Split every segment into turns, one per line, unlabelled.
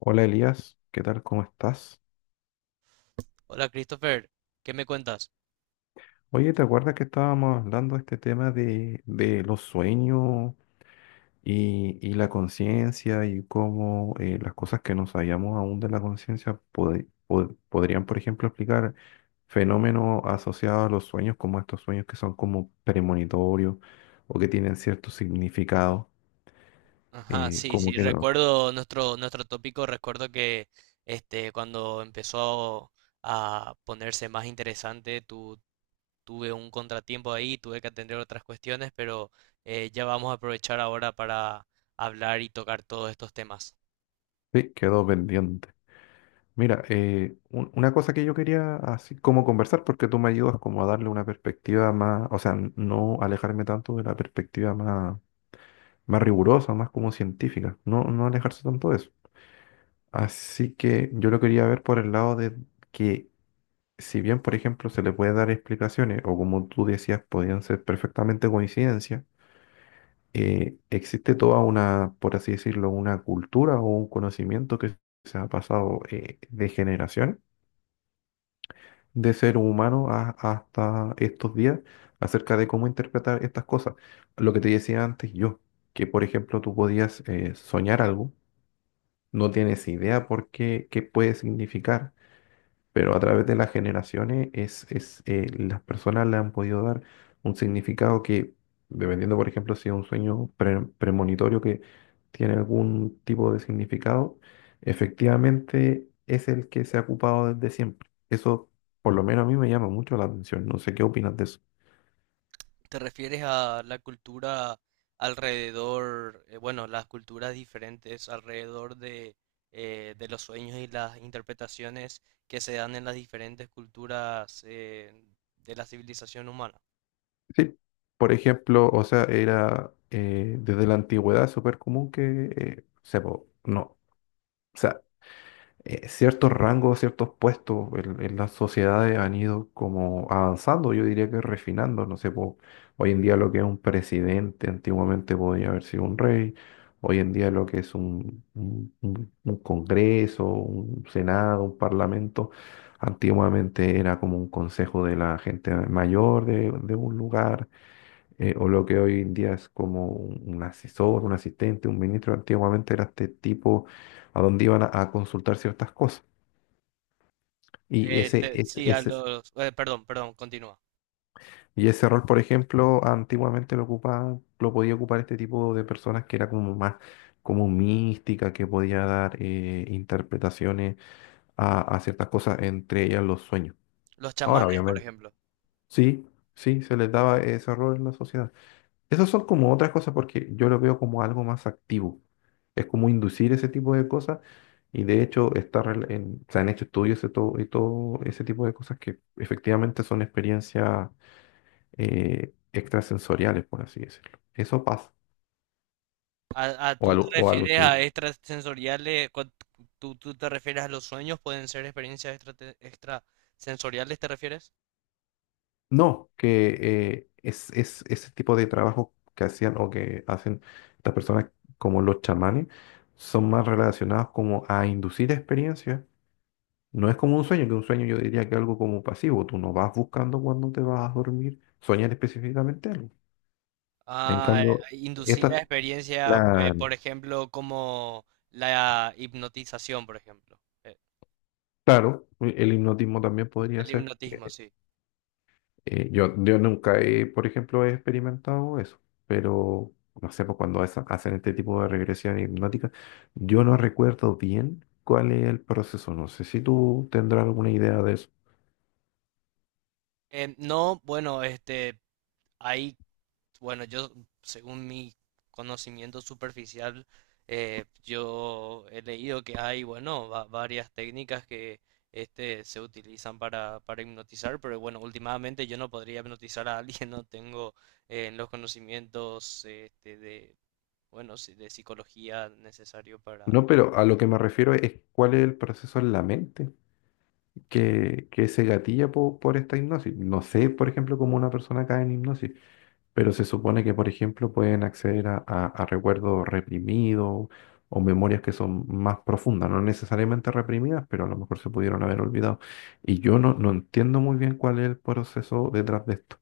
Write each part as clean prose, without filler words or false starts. Hola Elías, ¿qué tal? ¿Cómo estás?
Hola Christopher, ¿qué me cuentas?
Oye, ¿te acuerdas que estábamos hablando de este tema de los sueños y la conciencia y cómo las cosas que no sabíamos aún de la conciencia podrían, por ejemplo, explicar fenómenos asociados a los sueños, como estos sueños que son como premonitorios o que tienen cierto significado?
Ajá. Mm, sí,
Como
sí,
que no,
recuerdo nuestro tópico. Recuerdo que cuando empezó a ponerse más interesante, tuve un contratiempo ahí, tuve que atender otras cuestiones, pero ya vamos a aprovechar ahora para hablar y tocar todos estos temas.
sí, quedó pendiente. Mira, una cosa que yo quería así como conversar, porque tú me ayudas como a darle una perspectiva más, o sea, no alejarme tanto de la perspectiva más, más rigurosa, más como científica, no, no alejarse tanto de eso. Así que yo lo quería ver por el lado de que si bien, por ejemplo, se le puede dar explicaciones, o como tú decías, podían ser perfectamente coincidencias, existe toda una, por así decirlo, una cultura o un conocimiento que se ha pasado de generación de ser humano hasta estos días acerca de cómo interpretar estas cosas. Lo que te decía antes yo, que por ejemplo tú podías soñar algo, no tienes idea por qué, qué puede significar, pero a través de las generaciones es, las personas le han podido dar un significado que, dependiendo, por ejemplo, si es un sueño premonitorio que tiene algún tipo de significado, efectivamente es el que se ha ocupado desde siempre. Eso, por lo menos a mí me llama mucho la atención. No sé qué opinas de eso.
¿Te refieres a la cultura alrededor, bueno, las culturas diferentes alrededor de los sueños y las interpretaciones que se dan en las diferentes culturas de la civilización humana?
Sí, por ejemplo, o sea, era desde la antigüedad súper común que, no. O sea, ciertos rangos, ciertos puestos en las sociedades han ido como avanzando, yo diría que refinando, no sé, po, hoy en día lo que es un presidente, antiguamente podía haber sido un rey, hoy en día lo que es un congreso, un senado, un parlamento, antiguamente era como un consejo de la gente mayor de un lugar, o lo que hoy en día es como un asesor, un asistente, un ministro. Antiguamente era este tipo a donde iban a consultar ciertas cosas. Y ese, ese,
Sí, a
ese-
perdón, perdón, continúa.
y ese rol, por ejemplo, antiguamente lo ocupaba, lo podía ocupar este tipo de personas que era como más como mística, que podía dar interpretaciones a ciertas cosas, entre ellas los sueños.
Los
Ahora,
chamanes, por
obviamente,
ejemplo.
sí, sí, se les daba ese rol en la sociedad. Esas son como otras cosas porque yo lo veo como algo más activo. Es como inducir ese tipo de cosas y de hecho se han hecho estudios y todo ese tipo de cosas que efectivamente son experiencias extrasensoriales, por así decirlo. Eso pasa.
A
O,
Tú te
alu- o
refieres
alucin-
a extrasensoriales? ¿Tú te refieres a los sueños? ¿Pueden ser experiencias extrasensoriales, te refieres?
No, que es ese tipo de trabajo que hacían o que hacen estas personas como los chamanes son más relacionados como a inducir experiencias. No es como un sueño, que un sueño yo diría que es algo como pasivo. Tú no vas buscando cuando te vas a dormir, soñar específicamente algo. En
Ah,
cambio,
inducida
esta,
experiencia, por
la-
ejemplo, como la hipnotización, por ejemplo. Eh,
claro, el hipnotismo también podría
El
ser.
hipnotismo, sí.
Yo nunca he, por ejemplo, he experimentado eso, pero no sé, pues hacen este tipo de regresión hipnótica, yo no recuerdo bien cuál es el proceso. No sé si tú tendrás alguna idea de eso.
No, bueno, ahí, bueno, yo, según mi conocimiento superficial, yo he leído que hay, bueno, varias técnicas que se utilizan para hipnotizar, pero bueno, últimamente yo no podría hipnotizar a alguien, no tengo los conocimientos bueno, sí, de psicología necesario para...
No, pero a lo que me refiero es cuál es el proceso en la mente, que se gatilla por esta hipnosis. No sé, por ejemplo, cómo una persona cae en hipnosis, pero se supone que, por ejemplo, pueden acceder a recuerdos reprimidos o memorias que son más profundas, no necesariamente reprimidas, pero a lo mejor se pudieron haber olvidado. Y yo no, no entiendo muy bien cuál es el proceso detrás de esto.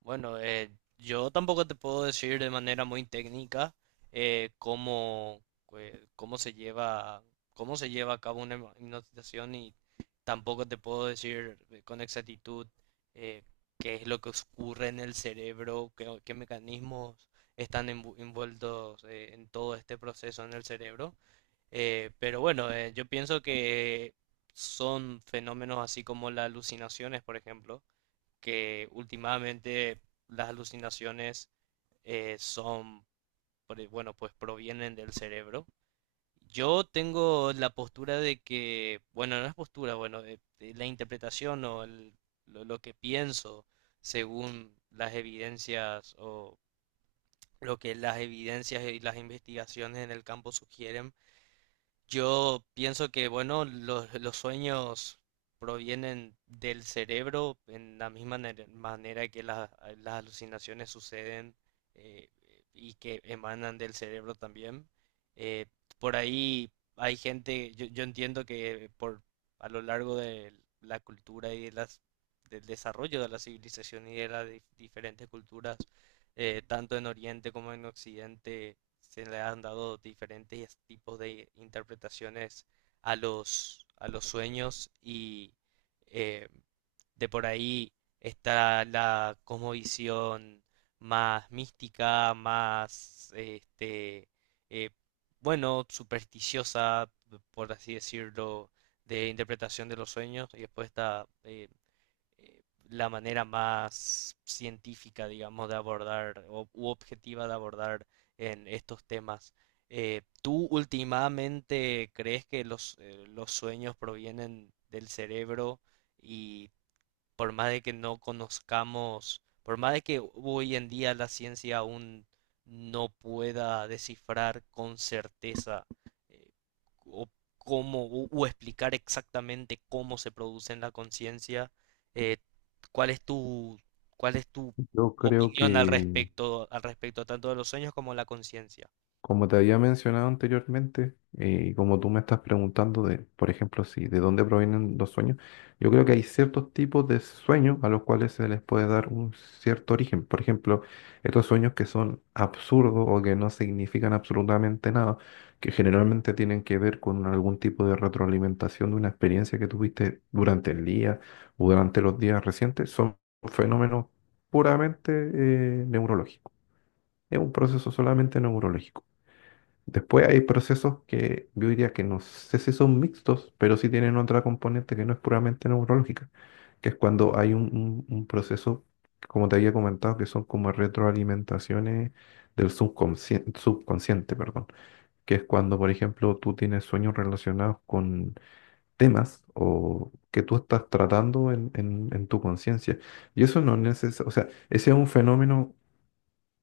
Bueno, yo tampoco te puedo decir de manera muy técnica eh, cómo, cómo se cómo se lleva a cabo una hipnotización, y tampoco te puedo decir con exactitud eh, qué es lo que ocurre en el cerebro, qué mecanismos están envueltos en todo este proceso en el cerebro. Pero bueno, yo pienso que son fenómenos así como las alucinaciones, por ejemplo, que últimamente las alucinaciones eh, son, bueno, pues provienen del cerebro. Yo tengo la postura de que, bueno, no es postura, bueno, la interpretación o lo que pienso según las evidencias o lo que las evidencias y las investigaciones en el campo sugieren. Yo pienso que, bueno, los sueños provienen del cerebro en la misma manera que las alucinaciones suceden eh, y que emanan del cerebro también. Eh, por ahí hay gente, yo entiendo que por a lo largo de la cultura y de del desarrollo de la civilización y de las diferentes culturas, tanto en Oriente como en Occidente se le han dado diferentes tipos de interpretaciones a a los sueños, y eh, de por ahí está la cosmovisión más mística, eh, bueno, supersticiosa, por así decirlo, de interpretación de los sueños. Y después está eh, la manera más científica, digamos, de abordar o, u objetiva de abordar en estos temas. ¿Tú últimamente crees que los sueños provienen del cerebro y, por más de que no conozcamos, por más de que hoy en día la ciencia aún no pueda descifrar con certeza eh, o cómo o explicar exactamente cómo se produce en la conciencia, eh, ¿cuál es tu
Yo creo
opinión al
que,
respecto tanto de los sueños como la conciencia?
como te había mencionado anteriormente, y como tú me estás preguntando de, por ejemplo, si de dónde provienen los sueños, yo creo que hay ciertos tipos de sueños a los cuales se les puede dar un cierto origen. Por ejemplo, estos sueños que son absurdos o que no significan absolutamente nada, que generalmente tienen que ver con algún tipo de retroalimentación de una experiencia que tuviste durante el día o durante los días recientes, son fenómenos puramente neurológicos. Es un proceso solamente neurológico. Después hay procesos que yo diría que no sé si son mixtos, pero sí tienen otra componente que no es puramente neurológica, que es cuando hay un proceso, como te había comentado, que son como retroalimentaciones del subconsciente, subconsciente, perdón, que es cuando, por ejemplo, tú tienes sueños relacionados con temas o que tú estás tratando en tu conciencia. Y eso no es necesario, o sea, ese es un fenómeno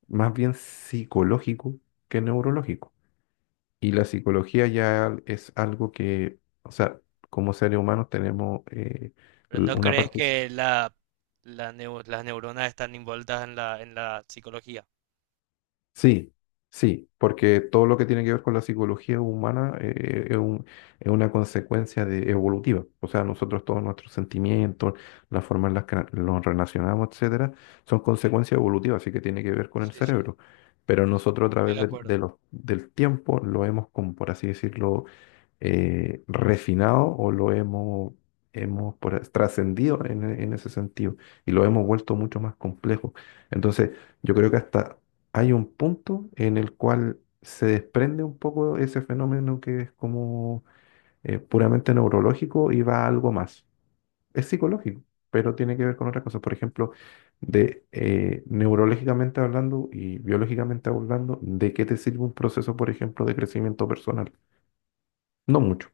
más bien psicológico que neurológico y la psicología ya es algo que, o sea, como seres humanos tenemos
¿Pero no
una
crees
parte...
que las neuronas están envueltas en en la psicología?
Sí, sí, porque todo lo que tiene que ver con la psicología humana es una consecuencia de evolutiva. O sea, nosotros todos nuestros sentimientos, la forma en la que nos relacionamos, etcétera, son consecuencias evolutivas, así que tiene que ver con el
Sí, sí,
cerebro. Pero nosotros a
estoy
través
de acuerdo.
del tiempo lo hemos, como por así decirlo, refinado o lo hemos, hemos trascendido en, en ese sentido y lo hemos vuelto mucho más complejo. Entonces, yo creo que hasta hay un punto en el cual se desprende un poco ese fenómeno que es como puramente neurológico y va a algo más. Es psicológico, pero tiene que ver con otras cosas. Por ejemplo, de neurológicamente hablando y biológicamente hablando, ¿de qué te sirve un proceso, por ejemplo, de crecimiento personal? No mucho.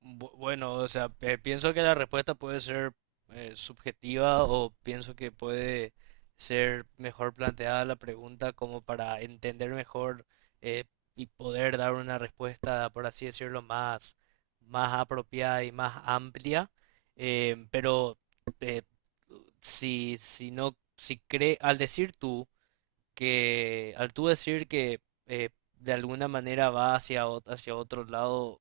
Bueno, o sea, pienso que la respuesta puede ser subjetiva, o pienso que puede ser mejor planteada la pregunta como para entender mejor eh, y poder dar una respuesta, por así decirlo, más, más apropiada y más amplia. Pero eh, si no, si cree, al decir tú que al tú decir que eh, de alguna manera va hacia otro lado,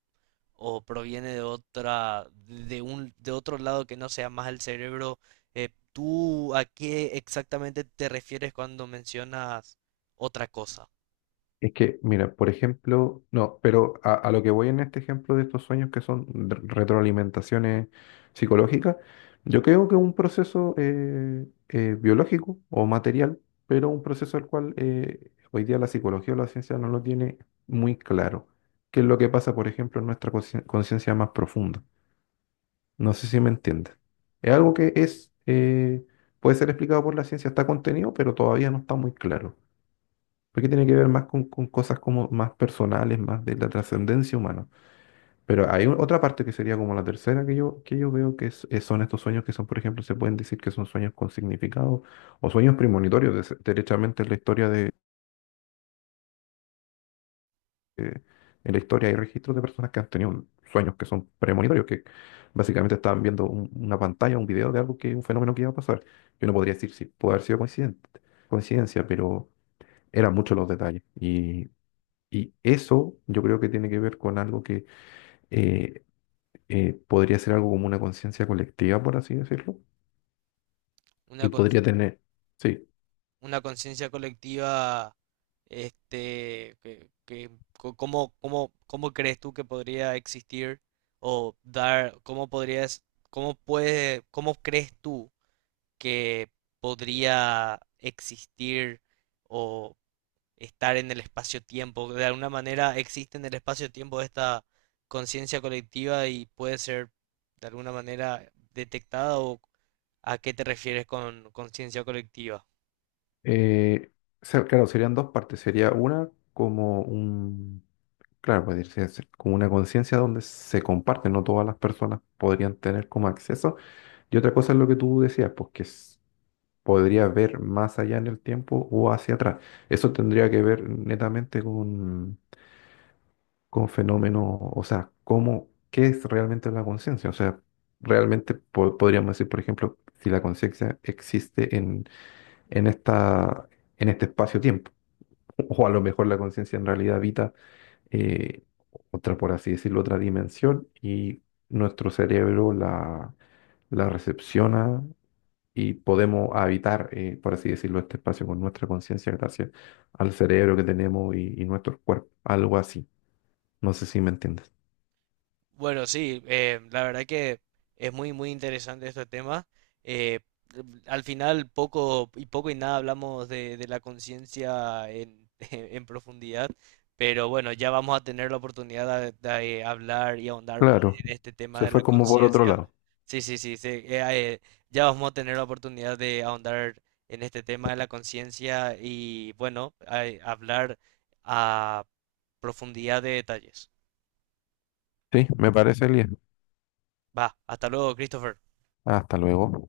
o proviene de de otro lado que no sea más el cerebro, ¿tú a qué exactamente te refieres cuando mencionas otra cosa?
Es que, mira, por ejemplo, no, pero a lo que voy en este ejemplo de estos sueños que son retroalimentaciones psicológicas, yo creo que es un proceso biológico o material, pero un proceso al cual hoy día la psicología o la ciencia no lo tiene muy claro, qué es lo que pasa, por ejemplo, en nuestra conciencia más profunda. No sé si me entiendes. Es algo que es, puede ser explicado por la ciencia, está contenido, pero todavía no está muy claro porque tiene que ver más con cosas como más personales, más de la trascendencia humana. Pero hay otra parte que sería como la tercera que yo veo son estos sueños que son, por ejemplo, se pueden decir que son sueños con significado o sueños premonitorios. Derechamente en la historia de, eh, en la historia hay registros de personas que han tenido sueños que son premonitorios, que básicamente estaban viendo una pantalla, un video de algo que, un fenómeno que iba a pasar. Yo no podría decir si puede haber sido coincidente, coincidencia, pero eran muchos los detalles. Y eso yo creo que tiene que ver con algo que eh, podría ser algo como una conciencia colectiva, por así decirlo,
Una,
y
cons-
podría tener, sí,
una conciencia colectiva, este, que, que, ¿cómo, cómo, cómo crees tú que podría existir o dar, cómo cómo crees tú que podría existir o estar en el espacio-tiempo? De alguna manera existe en el espacio-tiempo esta conciencia colectiva y puede ser de alguna manera detectada, o ¿a qué te refieres con conciencia colectiva?
eh, o claro, serían dos partes, sería una como un, claro, puede decirse como una conciencia donde se comparte, no todas las personas podrían tener como acceso, y otra cosa es lo que tú decías, pues podría ver más allá en el tiempo o hacia atrás. Eso tendría que ver netamente con fenómenos, o sea, cómo, qué es realmente la conciencia. O sea, realmente podríamos decir, por ejemplo, si la conciencia existe en esta, en este espacio-tiempo, o a lo mejor la conciencia en realidad habita eh, otra, por así decirlo, otra dimensión y nuestro cerebro la recepciona. Y podemos habitar, por así decirlo, este espacio con nuestra conciencia gracias al cerebro que tenemos y nuestro cuerpo, algo así. No sé si me entiendes.
Bueno, sí, la verdad que es muy, muy interesante este tema. Eh, Al final, poco y poco y nada hablamos de la conciencia en en profundidad, pero bueno, ya vamos a tener la oportunidad de hablar y ahondar más
Claro,
en este tema
se
de
fue
la
como por otro
conciencia.
lado.
Sí, sí, sí, sí, ya vamos a tener la oportunidad de ahondar en este tema de la conciencia y bueno, hablar a profundidad de detalles.
Sí, me parece, Elías.
Va, hasta luego, Christopher.
Hasta luego.